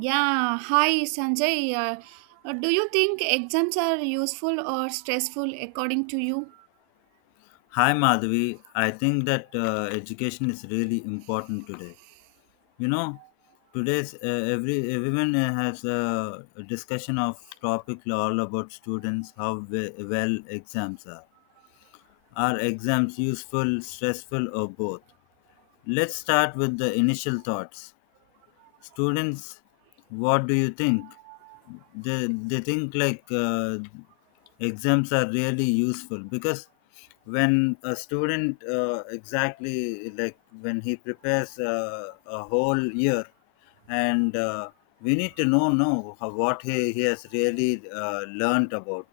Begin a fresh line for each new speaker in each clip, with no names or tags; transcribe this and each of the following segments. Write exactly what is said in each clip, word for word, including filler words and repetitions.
Yeah, hi Sanjay. Uh, uh, do you think exams are useful or stressful according to you?
Hi Madhavi, I think that uh, education is really important today. You know, today's uh, every everyone uh, has a discussion of topic all about students how we- well exams are. Are exams useful, stressful, or both? Let's start with the initial thoughts students, what do you think? They they think like uh, exams are really useful because when a student uh, exactly, like when he prepares uh, a whole year, and uh, we need to know know how, what he, he has really uh, learned about.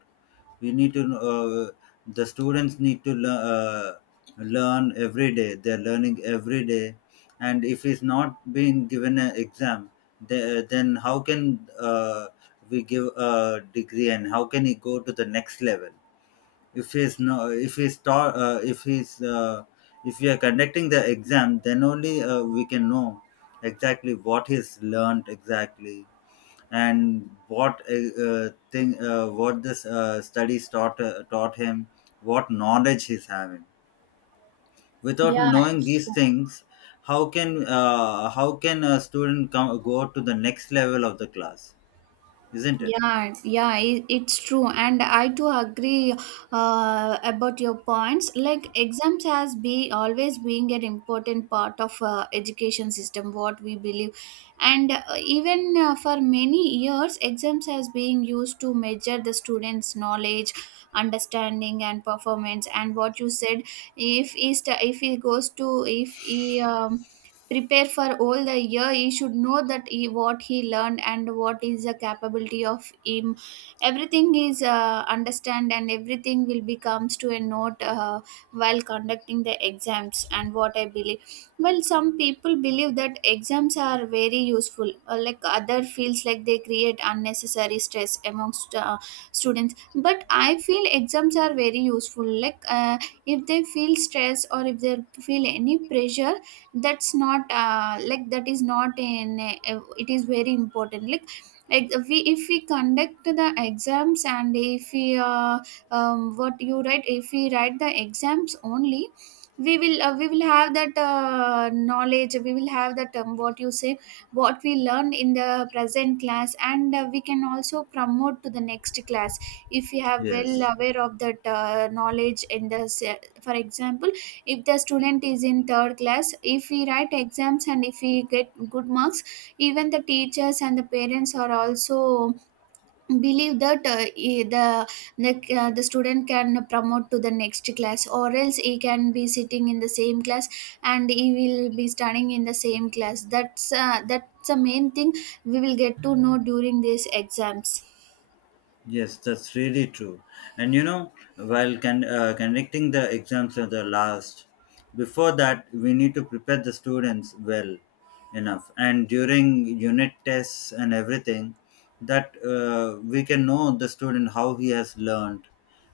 We need to uh, the students need to lear- uh, learn every day, they're learning every day. And if he's not being given an exam, the, then how can uh, we give a degree and how can he go to the next level? if he's no if he's ta- uh, if he's uh, if we are conducting the exam, then only uh, we can know exactly what he's learned exactly, and what uh, uh, thing uh, what this uh, studies taught uh, taught him, what knowledge he's having. Without
Yeah,
knowing
it's
these
true.
things, how can uh, how can a student come go to the next level of the class? Isn't it?
Yeah, yeah, it, it's true, and I too agree uh, about your points. Like exams has be always being an important part of uh, education system, what we believe, and uh, even uh, for many years, exams has been used to measure the students' knowledge, understanding, and performance. And what you said, if he st- if he goes to if he um, prepare for all the year he should know that he, what he learned and what is the capability of him, everything is uh, understand and everything will be comes to a note uh, while conducting the exams. And what I believe, well, some people believe that exams are very useful, uh, like other feels like they create unnecessary stress amongst uh, students, but I feel exams are very useful. Like uh, if they feel stress or if they feel any pressure, that's not uh, like that is not in a- it is very important. Like ex- we if we conduct the exams and if we uh, um, what you write, if we write the exams only, we will uh, we will have that uh, knowledge, we will have that um, what you say, what we learned in the present class, and uh, we can also promote to the next class if we have well
Yes.
aware of that uh, knowledge in the se- for example, if the student is in third class, if we write exams and if we get good marks, even the teachers and the parents are also believe that uh, e- the the, uh, the student can promote to the next class or else he can be sitting in the same class and he will be studying in the same class. That's uh, that's the main thing we will get to know during these exams.
Yes, that's really true. And you know, while con- uh, connecting the exams to the last, before that, we need to prepare the students well enough. And during unit tests and everything, that uh, we can know the student how he has learned.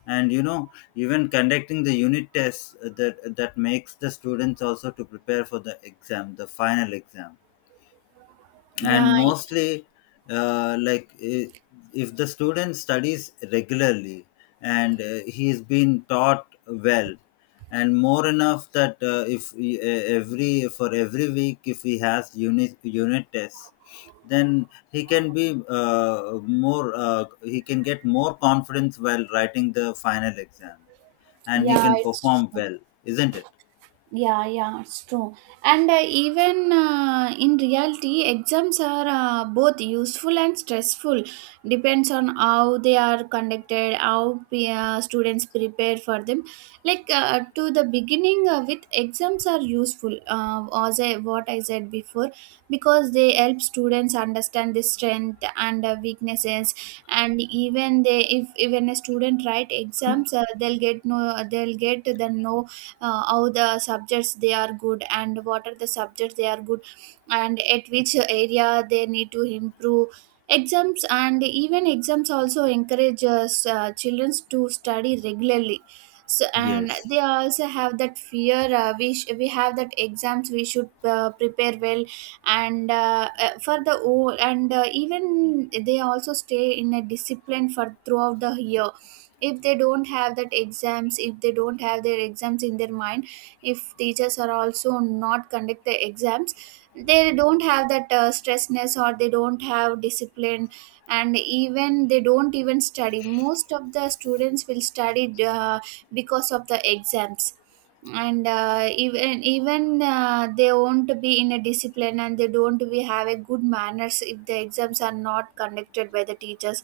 And you know, even conducting the unit tests, uh, that that makes the students also to prepare for the exam, the final exam. And
Yeah.
mostly uh, like i- if the student studies regularly and uh, he's been taught well and more enough, that uh, if he- e- every, for every week, if he has unit unit tests, then he can be uh, more uh, he can get more confidence while writing the final exam, and he
Yeah,
can
it's
perform
true.
well. Isn't it?
Yeah, yeah, it's true. And uh, even uh, in reality, exams are uh, both useful and stressful. Depends on how they are conducted, how pe- uh, students prepare for them. Like uh, to the beginning, uh, with exams are useful, uh, as I, what I said before, because they help students understand the strength and uh, weaknesses. And even they, if even a student write exams, uh, they'll get no, they'll get the know uh, how the subjects they are good and what are the subjects they are good and at which area they need to improve. Exams, and even exams also encourage us, uh, children to study regularly, so, and they
Yes.
also have that fear. uh, we, sh- we have that exams we should uh, prepare well, and uh, uh, for the o, and uh, even they also stay in a discipline for throughout the year. If they don't have that exams, if they don't have their exams in their mind, if teachers are also not conduct the exams, they don't have that uh, stressness, or they don't have discipline, and even they don't even study. Most of the students will study uh, because of the exams. And uh, even even uh, they won't be in a discipline and they don't be have a good manners if the exams are not conducted by the teachers.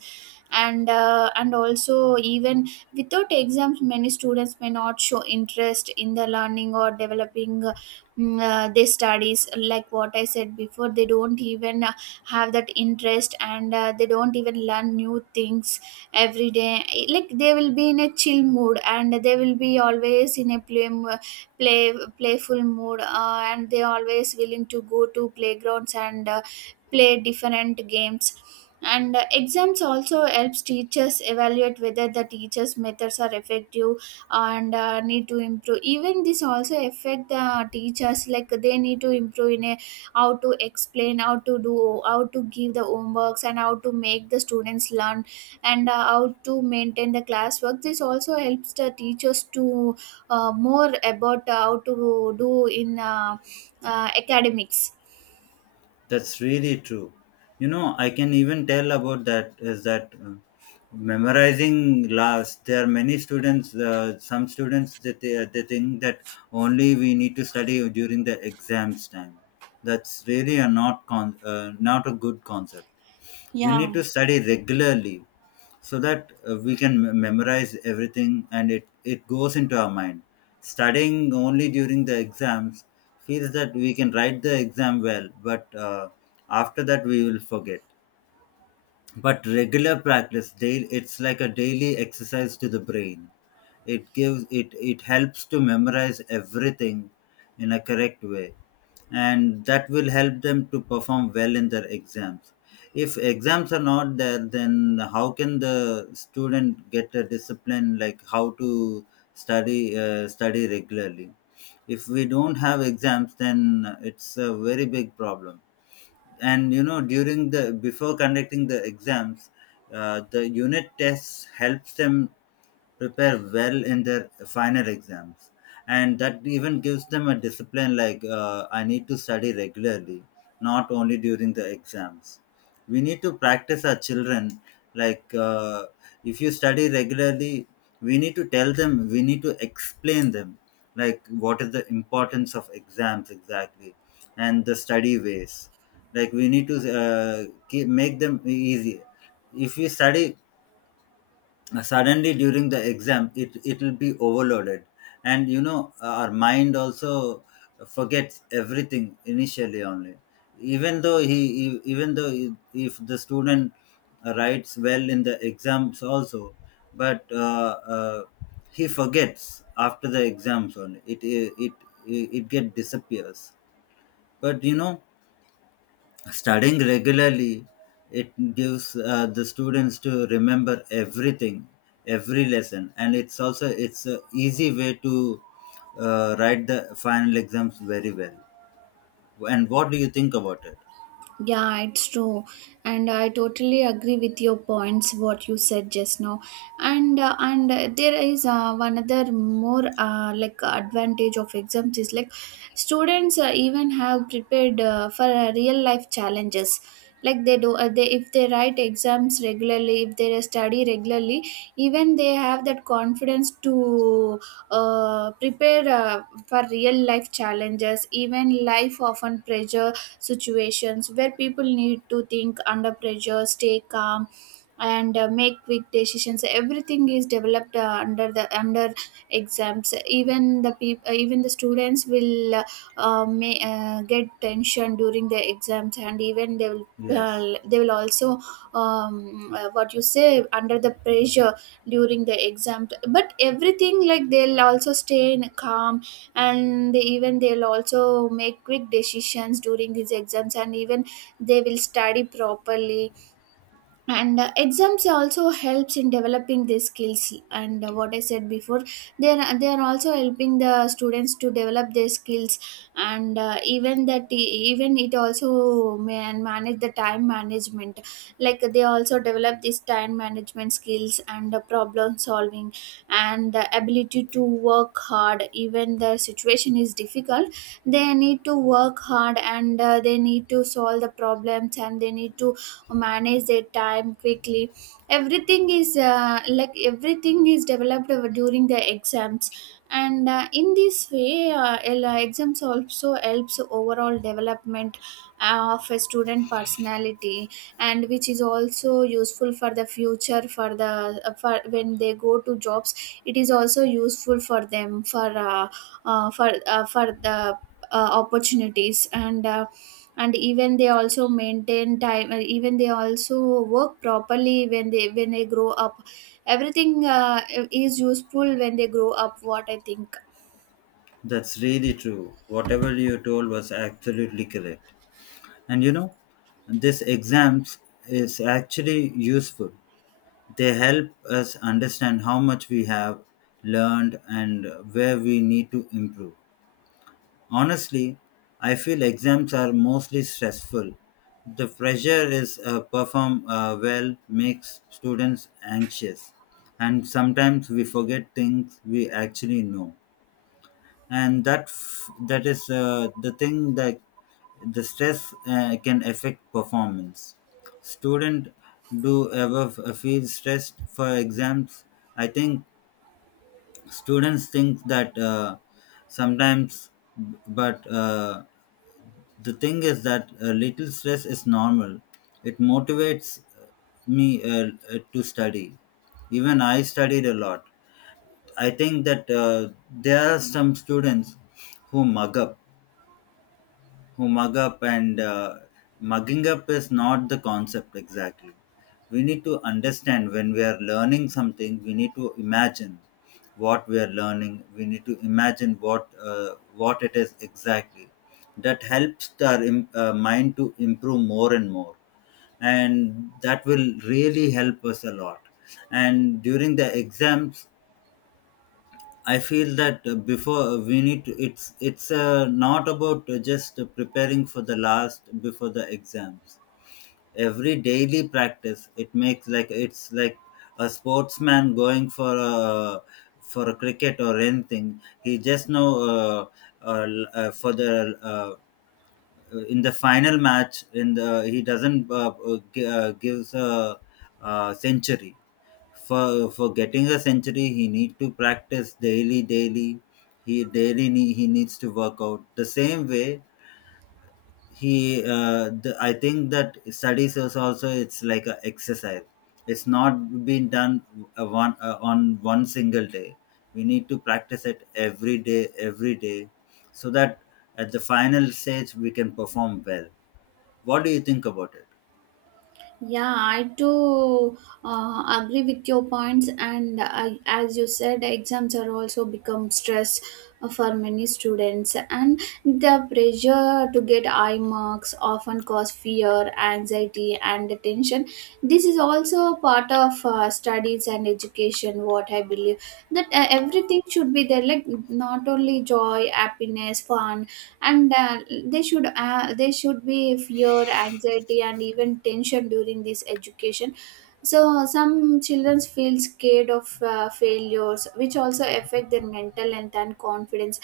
And uh, and also, even without exams, many students may not show interest in the learning or developing uh, mm, uh, their studies, like what I said before. They don't even uh, have that interest, and uh, they don't even learn new things every day. Like, they will be in a chill mood and they will be always in a play mo- play playful mood, uh, and they always willing to go to playgrounds and uh, play different games. And uh, exams also helps teachers evaluate whether the teachers methods are effective and uh, need to improve. Even this also affect the teachers, like they need to improve in a how to explain, how to do, how to give the homeworks, and how to make the students learn, and uh, how to maintain the classwork. This also helps the teachers to uh, more about how to do in uh, uh, academics.
That's really true. You know, I can even tell about that, is that uh, memorizing last. There are many students. Uh, some students, that they, they think that only we need to study during the exams time. That's really a not con- uh, not a good concept. We need
Yeah.
to study regularly so that uh, we can me- memorize everything and it, it goes into our mind. Studying only during the exams feels that we can write the exam well, but uh, after that we will forget. But regular practice, daily, it's like a daily exercise to the brain. It gives it it helps to memorize everything in a correct way, and that will help them to perform well in their exams. If exams are not there, then how can the student get a discipline, like how to study uh, study regularly? If we don't have exams, then it's a very big problem. And you know, during the before conducting the exams, uh, the unit tests helps them prepare well in their final exams, and that even gives them a discipline, like uh, I need to study regularly, not only during the exams. We need to practice our children, like uh, if you study regularly, we need to tell them, we need to explain them like what is the importance of exams exactly, and the study ways. Like we need to uh, keep, make them easy. If we study uh, suddenly during the exam, it it'll be overloaded. And you know, our mind also forgets everything initially only, even though he e- even though I- if the student writes well in the exams also, but uh, uh, he forgets after the exams only, it it it, it get disappears. But you know, studying regularly, it gives uh, the students to remember everything, every lesson, and it's also it's a easy way to uh, write the final exams very well. And what do you think about it?
Yeah, it's true. And I totally agree with your points, what you said just now. And uh, and uh, there is uh, one other more uh, like advantage of exams is like students uh, even have prepared uh, for uh, real life challenges. Like they do, uh, they if they write exams regularly, if they study regularly, even they have that confidence to uh, prepare uh, for real life challenges. Even life often pressure situations where people need to think under pressure, stay calm, and uh, make quick decisions. Everything is developed uh, under the under exams. Even the people, even the students will uh, uh, may, uh, get tension during the exams, and even they will.
Yes,
Uh, they will also um, uh, what you say under the pressure during the exam, but everything like they'll also stay in calm, and they even they'll also make quick decisions during these exams, and even they will study properly. And uh, exams also helps in developing these skills, and uh, what I said before, they are they are also helping the students to develop their skills. And uh, even that e, even it also man manage the time management, like they also develop this time management skills and uh, problem solving and the ability to work hard even the situation is difficult. They need to work hard and uh, they need to solve the problems and they need to or manage their time quickly. Everything is uh, Like everything is developed over- during the exams. And uh, in this way uh, el- uh, exams also helps overall development uh, of a student personality, and which is also useful for the future, for the uh, for when they go to jobs. It is also useful for them for uh, uh, for uh, for the uh, opportunities, and uh, and even they also maintain time, uh, even they also work properly when they when they grow up. Everything uh, is useful when they grow up, what I think.
that's really true. Whatever you told was absolutely correct. And you know, this exams is actually useful. They help us understand how much we have learned and where we need to improve. Honestly, I feel exams are mostly stressful. The pressure is uh, perform uh, well, makes students anxious, and sometimes we forget things we actually know, and that f- that is uh, the thing that the stress uh, can affect performance. Student do ever f- feel stressed for exams? I think students think that uh, sometimes, but. Uh, the thing is that a little stress is normal. It motivates me uh, uh, to study. Even I studied a lot. I think that uh, there are some students who mug up, who mug up, and uh, mugging up is not the concept exactly. We need to understand, when we are learning something, we need to imagine what we are learning. We need to imagine what uh, what it is exactly. That helps our im- uh, mind to improve more and more, and that will really help us a lot. And during the exams, I feel that uh, before uh, we need to, it's it's uh, not about uh, just preparing for the last before the exams. Every daily practice, it makes like, it's like a sportsman going for a for a cricket or anything. He just know uh, uh, l- uh, for the uh, uh, in the final match, in the he doesn't uh, uh, gi- uh, gives a, uh century. For for getting a century, he need to practice daily daily. He daily nee- he needs to work out. The same way he uh, the, I think that studies is also, it's like a exercise. It's not been done a one uh, on one single day. We need to practice it every day every day, so that at the final stage we can perform well. What do you think about it?
Yeah, I too uh, agree with your points, and I, as you said, exams are also become stress uh, for many students, and the pressure to get high marks often cause fear, anxiety, and tension. This is also a part of uh, studies and education. What I believe that uh, everything should be there, like not only joy, happiness, fun, and uh, they should uh, they should be fear, anxiety, and even tension during this education. So some children feel scared of uh, failures, which also affect their mental health and confidence.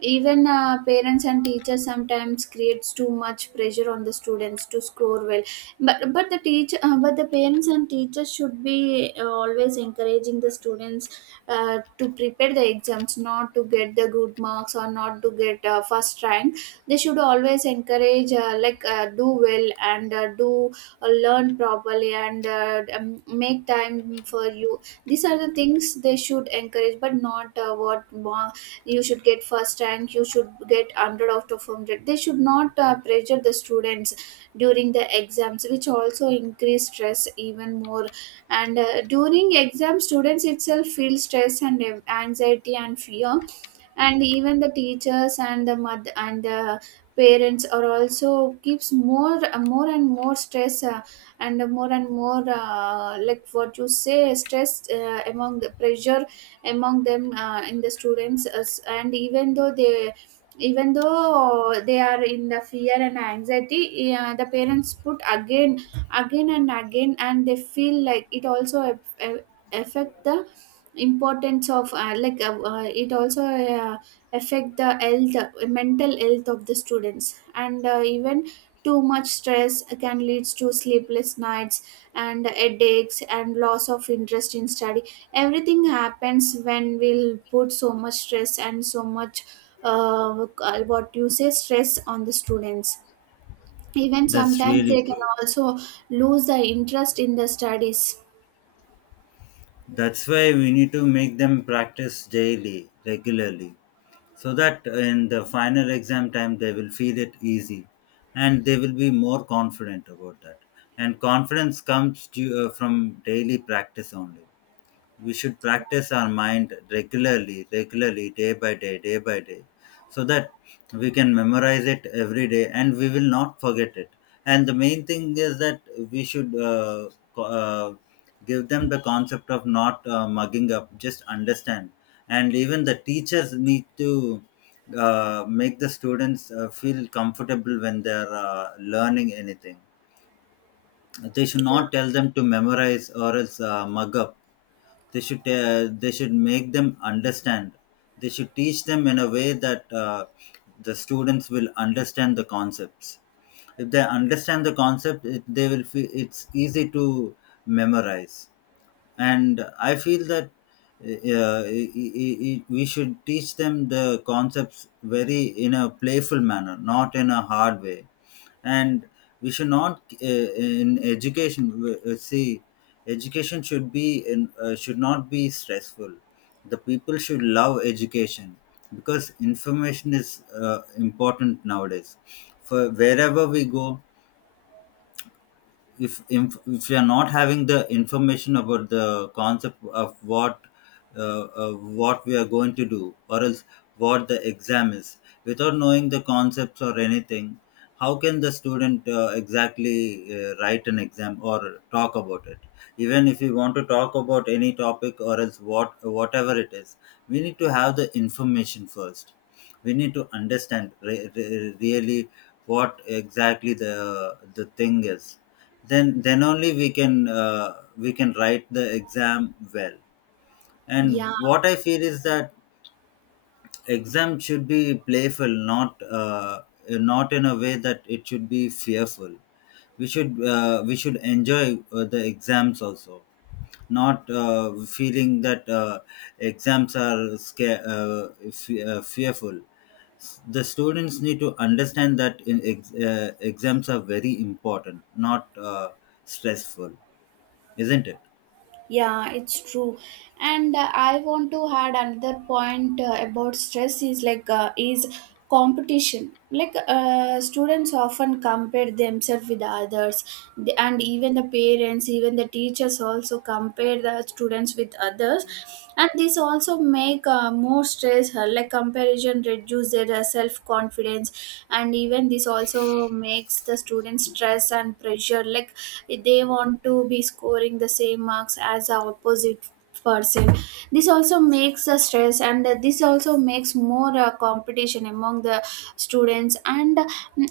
Even uh, parents and teachers sometimes creates too much pressure on the students to score well. But but the teach, uh, but the parents and teachers should be uh, always encouraging the students uh, to prepare the exams, not to get the good marks or not to get uh, first rank. They should always encourage uh, like uh, do well and uh, do uh, learn properly and uh, um, make time for you. These are the things they should encourage, but not uh, what ma- you should get first rank, you should get a hundred out of a hundred. They should not uh, pressure the students during the exams, which also increase stress even more. And uh, during exam students itself feel stress and an- anxiety and fear, and even the teachers and the mother and the parents are also keeps more more and more stress, uh, and more and more uh, like what you say stress uh, among the pressure among them uh, in the students as-, and even though they, even though they are in the fear and anxiety, uh, the parents put again, again and again, and they feel like it also aff- aff- affect the importance of uh, like uh, uh, it also uh, affect the health, uh, mental health of the students, and uh, even too much stress can leads to sleepless nights and headaches and loss of interest in study. Everything happens when we'll put so much stress and so much uh, uh, what you say stress on the students. Even
That's
sometimes
really
they can
true.
also lose the interest in the studies.
That's why we need to make them practice daily, regularly, so that in the final exam time they will feel it easy and they will be more confident about that. And confidence comes to, uh, from daily practice only. We should practice our mind regularly regularly, day by day day by day, so that we can memorize it every day and we will not forget it. And the main thing is that we should uh, co- uh, give them the concept of not uh, mugging up, just understand. And even the teachers need to uh, make the students uh, feel comfortable when they're uh, learning anything. They should not tell them to memorize or else uh, mug up. They should uh, they should make them understand. They should teach them in a way that uh, the students will understand the concepts. If they understand the concept, it, they will feel it's easy to memorize. And I feel that uh, i- i- i- we should teach them the concepts very in a playful manner, not in a hard way. And we should not uh, in education w- uh, see education should be in, uh, should not be stressful. The people should love education, because information is uh, important nowadays. For wherever we go, if if, if you are not having the information about the concept of what uh, uh, what we are going to do, or else what the exam is, without knowing the concepts or anything, how can the student uh, exactly uh, write an exam or talk about it? Even if we want to talk about any topic or else what whatever it is, we need to have the information first. We need to understand re- re- really what exactly the the thing is. Then then only we can uh, we can write the exam well. And what I feel is that exam should be playful, not uh, not in a way that it should be fearful. We should uh, we should enjoy uh, the exams also, not uh, feeling that uh, exams are sca- uh, fe- uh, fearful. The students need to understand that in ex- uh, exams are very important, not uh, stressful. Isn't it?
Yeah, it's true. And uh, I want to add another point uh, about stress is like uh, is competition. Like uh, students often compare themselves with others, The- and even the parents, even the teachers also compare the students with others, and this also make uh, more stress. uh, Like comparison reduce their uh, self confidence, and even this also makes the students stress and pressure. Like they want to be scoring the same marks as the opposite person. This also makes the stress, and this also makes more uh, competition among the students. and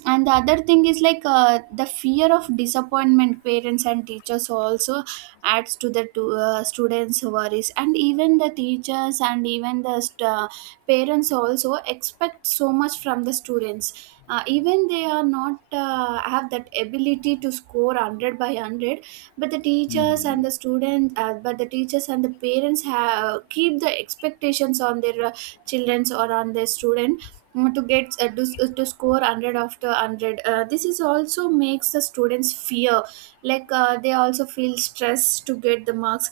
and the other thing is like uh, the fear of disappointment parents and teachers also adds to the to, uh, students worries. And even the teachers and even the st- uh, parents also expect so much from the students, uh, even they are not uh, have that ability to score one hundred by one hundred. But the teachers and
Hmm.
the students uh, but the teachers and the parents have keep the expectations on their uh, children's or on their student, mm, to get uh, to, uh, to score one hundred after one hundred. Uh, this is also makes the students fear, like uh, they also feel stress to get the marks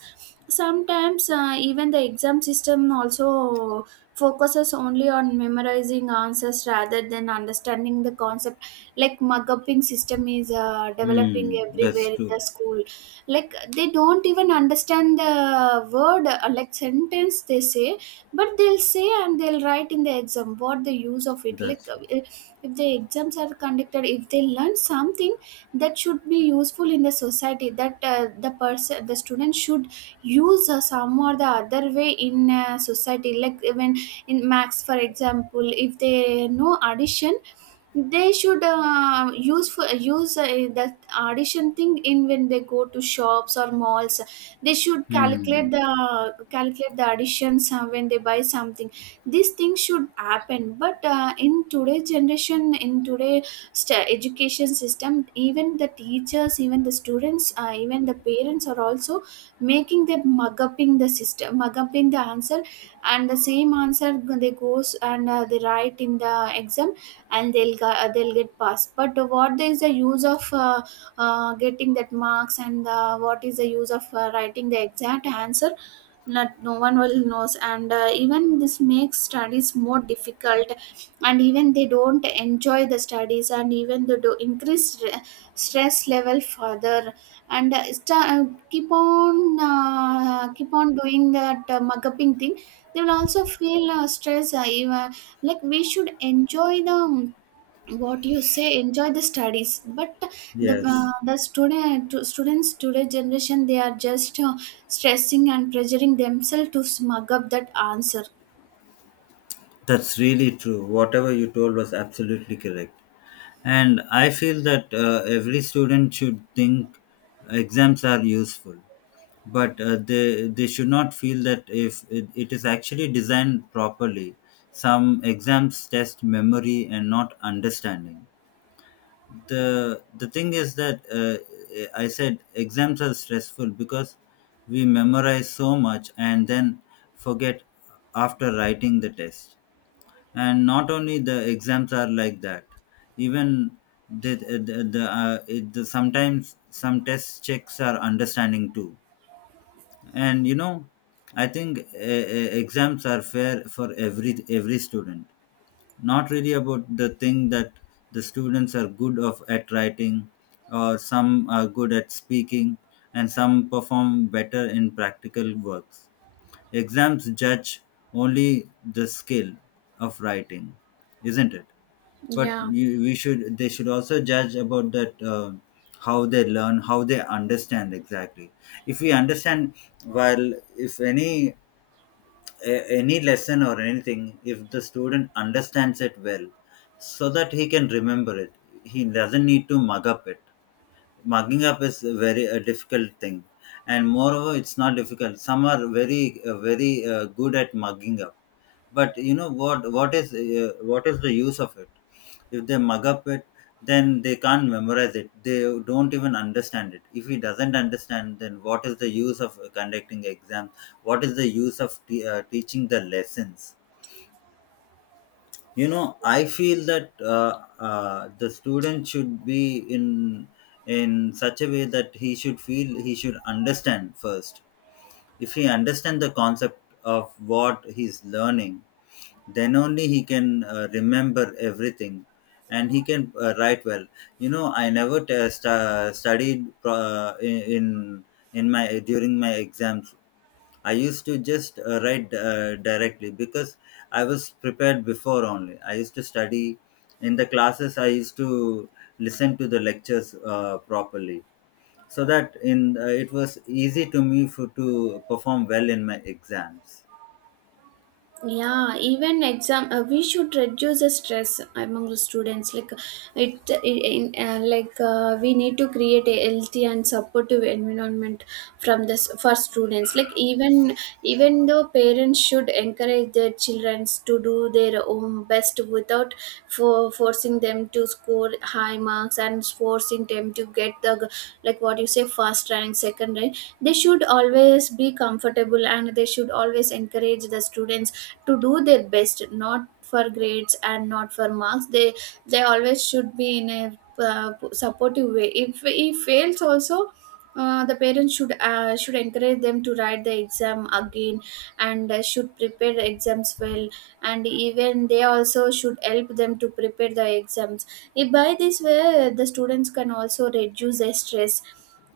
sometimes. Uh, even the exam system also focuses only on memorizing answers rather than understanding the concept. Like muguping system is uh, developing
Hmm. That's
everywhere in the
true.
school. Like they don't even understand the word uh, like sentence they say, but they'll say and they'll write in the exam. What the use of it? Like
That's
uh,
true.
if the exams are conducted, if they learn something that should be useful in the society, that uh, the person the student should use uh, some or the other way in uh, society. Like when in max, for example, if they know addition, they should uh, use for use uh, that addition thing in when they go to shops or malls. They should
Hmm.
calculate the calculate the additions uh, when they buy something. These things should happen, but uh, in today's generation, in today st- education system, even the teachers, even the students, uh, even the parents are also making them mug upping the system, mug upping the answer and the same answer. They goes and uh, they write in the exam, and they'll go- uh, they'll get passed. But what is the use of uh, uh, getting that marks? And uh, what is the use of uh, writing the exact answer? Not no one will knows. And uh, even this makes studies more difficult, and even they don't enjoy the studies, and even they do increase stre- stress level further. And uh, sta- uh, keep on uh, keep on doing that uh, mugging thing. They will also feel uh, stress uh, even, like we should enjoy the um, what you say enjoy the studies. But the
Yes,
uh, the student to students today generation, they are just uh, stressing and pressuring themselves to smug up that answer.
that's really true. Whatever you told was absolutely correct. And I feel that uh, every student should think exams are useful, but uh, they they should not feel that if it, it is actually designed properly. Some exams test memory and not understanding. The the thing is that uh, I said exams are stressful because we memorize so much and then forget after writing the test. And not only the exams are like that, even the the, the, uh, it, the sometimes some test checks are understanding too. And you know, I think uh, uh, exams are fair for every every student. Not really about the thing that the students are good of at writing, or some are good at speaking, and some perform better in practical works. Exams judge only the skill of writing, isn't it? But
Yeah.
you, we should, they should also judge about that uh, how they learn, how they understand exactly. If we understand, while if any a- any lesson or anything, if the student understands it well, so that he can remember it, he doesn't need to mug up it. Mugging up is very a difficult thing, and moreover it's not difficult. Some are very uh, very uh, good at mugging up. But you know, what what is uh, what is the use of it? If they mug up it, then they can't memorize it, they don't even understand it. If he doesn't understand, then what is the use of conducting exam? What is the use of t- uh, teaching the lessons? You know, I feel that uh, uh, the student should be in in such a way that he should feel, he should understand first. If he understand the concept of what he's learning, then only he can uh, remember everything and he can uh, write well. You know, I never test, uh, studied pro- uh, in in my during my exams. I used to just uh, write uh, directly because I was prepared before only. I used to study in the classes. I used to listen to the lectures uh, properly, so that in uh, it was easy to me for to perform well in my exams.
Yeah, even exam uh, we should reduce the stress among the students. Like it, it in, uh, like uh, we need to create a healthy and supportive environment from this for students. Like even, even though parents should encourage their children to do their own best without for forcing them to score high marks and forcing them to get the g- like what you say, first rank, second rank. They should always be comfortable, and they should always encourage the students to do their best, not for grades and not for marks. they they always should be in a uh, supportive way. If he fails also, uh, the parents should uh, should encourage them to write the exam again and uh, should prepare the exams well. And even they also should help them to prepare the exams. If by this way, the students can also reduce their stress.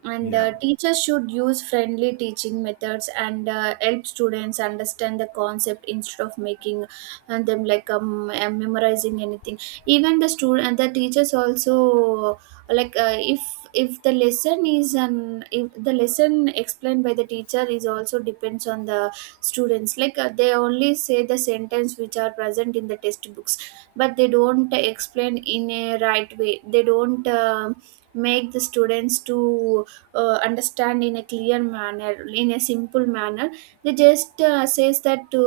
And
Yeah,
uh, teachers should use friendly teaching methods and uh, help students understand the concept instead of making uh, them like um, uh, memorizing anything. Even the student and the teachers also, like uh, if if the lesson is an, if the lesson explained by the teacher is also depends on the students. Like uh, they only say the sentence which are present in the textbooks, but they don't explain in a right way. They don't um make the students to uh, understand in a clear manner, in a simple manner. They just uh, says that to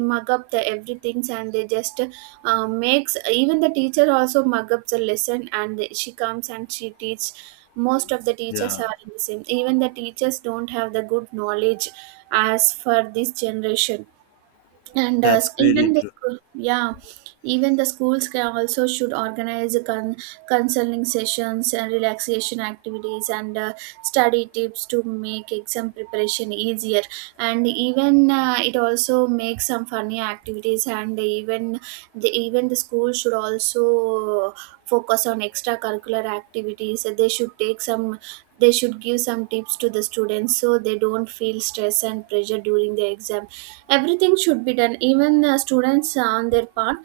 mug up the everything, and they just uh, makes even the teacher also mug up the lesson. And she comes and she teach. Most of the teachers
yeah,
are in the same, even the teachers don't have the good knowledge as for this generation. And uh,
that's really
even the
true.
school, yeah. Even the schools can also should organize con- counseling sessions and relaxation activities and uh, study tips to make exam preparation easier. And even uh, it also makes some funny activities. And even the, even the school should also focus on extracurricular activities. They should take some, they should give some tips to the students so they don't feel stress and pressure during the exam. Everything should be done. Even the students uh, on their part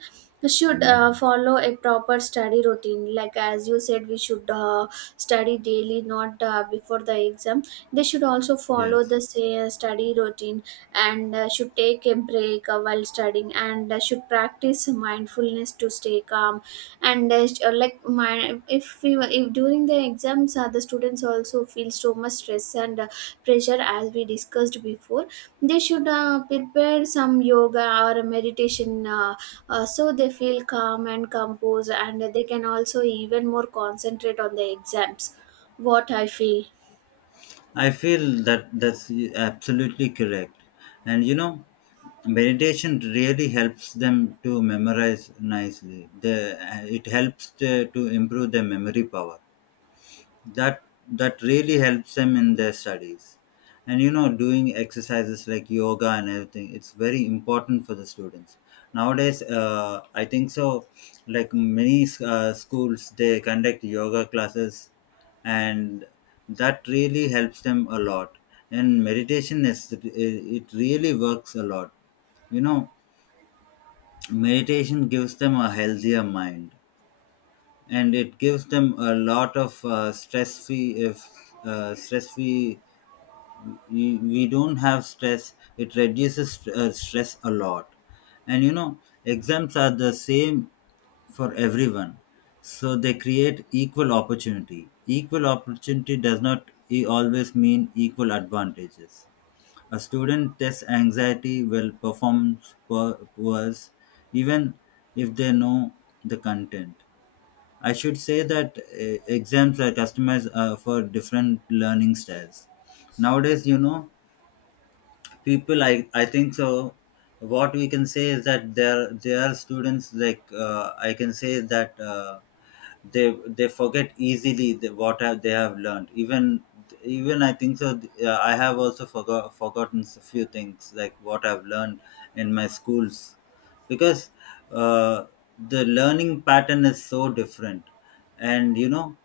should uh, follow a proper study routine, like as you said we should uh, study daily, not uh, before the exam. They should also follow
Yes.
the say, uh, study routine. And uh, should take a break uh, while studying, and uh, should practice mindfulness to stay calm. And uh, sh- uh, like my if we were- if during the exams uh, the students also feel so much stress and uh, pressure as we discussed before, they should uh, prepare some yoga or meditation, uh, uh, so they feel calm and composed, and they can also even more concentrate on the exams. What I feel.
I feel that that's absolutely correct. And you know, meditation really helps them to memorize nicely. The, it helps to, to improve their memory power. That that really helps them in their studies. And you know, doing exercises like yoga and everything, it's very important for the students nowadays, uh, I think so. Like many uh, schools, they conduct yoga classes, and that really helps them a lot. And meditation is it it really works a lot. You know, meditation gives them a healthier mind, and it gives them a lot of uh, stress free. If uh, stress free, we, we don't have stress. It reduces uh, stress a lot. And you know, exams are the same for everyone, so they create equal opportunity. Equal opportunity does not e- always mean equal advantages. A student test anxiety will perform wor- worse, even if they know the content. I should say that uh, exams are customized uh, for different learning styles. Nowadays, you know, people, I, I think so. What we can say is that there there are students like uh, I can say that. Uh, they they forget easily the, what have they have learned. Even even I think so, uh, I have also forgot forgotten a few things, like what I've learned in my schools. Because uh, the learning pattern is so different. And you know,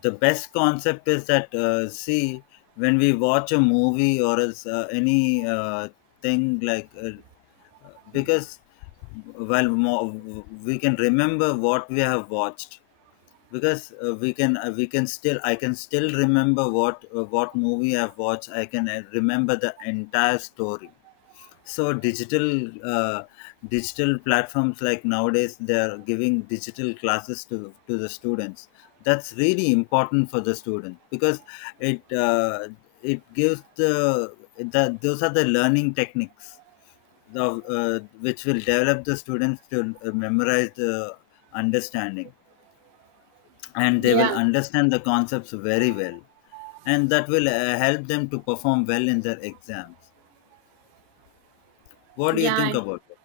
the best concept is that uh, see, when we watch a movie or else uh, any uh, thing, like uh, because while mo- we can remember what we have watched. Because uh, we can uh, we can still, I can still remember what uh, what movie I've watched. I can uh, remember the entire story. So digital uh, digital platforms, like nowadays they are giving digital classes to to the students. That's really important for the student because it uh, it gives the, the those are the learning techniques of, uh, which will develop the students to uh, memorize the understanding, and they will
Yeah
understand the concepts very well. And that will uh, help them to perform well in their exams. What do you
yeah.
think about it?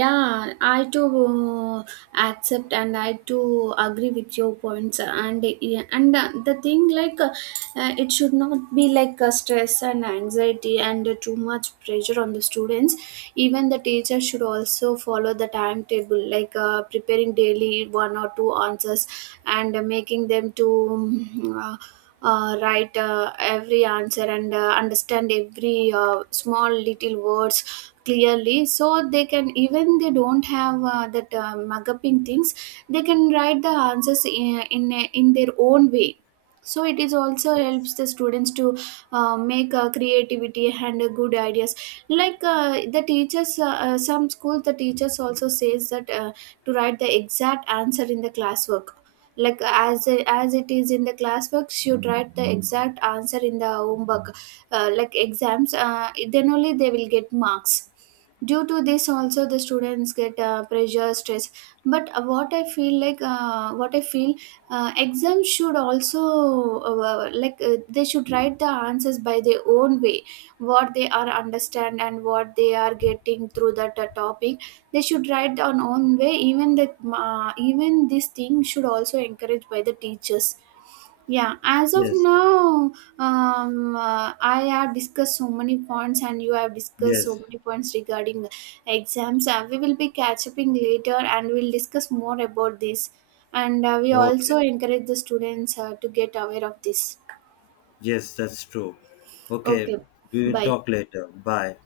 Yeah, I too uh, accept, and I too agree with your points. And yeah, and uh, the thing like uh, uh, it should not be like uh, stress and anxiety and uh, too much pressure on the students. Even the teacher should also follow the timetable, like uh, preparing daily one or two answers and uh, making them to. Mm, Uh, uh, write uh, every answer and uh, understand every uh, small little words clearly, so they can, even they don't have uh, that uh, mugging things, they can write the answers in, in in their own way. So it is also helps the students to uh, make uh, creativity and uh, good ideas. Like uh, the teachers uh, uh, some schools, the teachers also says that uh, to write the exact answer in the classwork. Like as as it is in the classwork, you write the exact answer in the homework, uh, like exams, uh, then only they will get marks. Due to this also the students get uh, pressure stress. But uh, what I feel, like uh, what I feel uh, exams should also, uh, like uh, they should write the answers by their own way, what they are understand and what they are getting through that uh, topic. They should write on own way. Even the, uh, even this thing should also encouraged by the teachers. Yeah, as of
Yes.
now, um uh, I have discussed so many points and you have discussed so
Yes.
many points regarding exams. Uh, we will be catch up in later, and we'll discuss more about this. And uh, we also
Okay.
encourage the students uh, to get aware of this.
Yes, that's true.
Okay,
Okay. We will
bye.
talk later. Bye.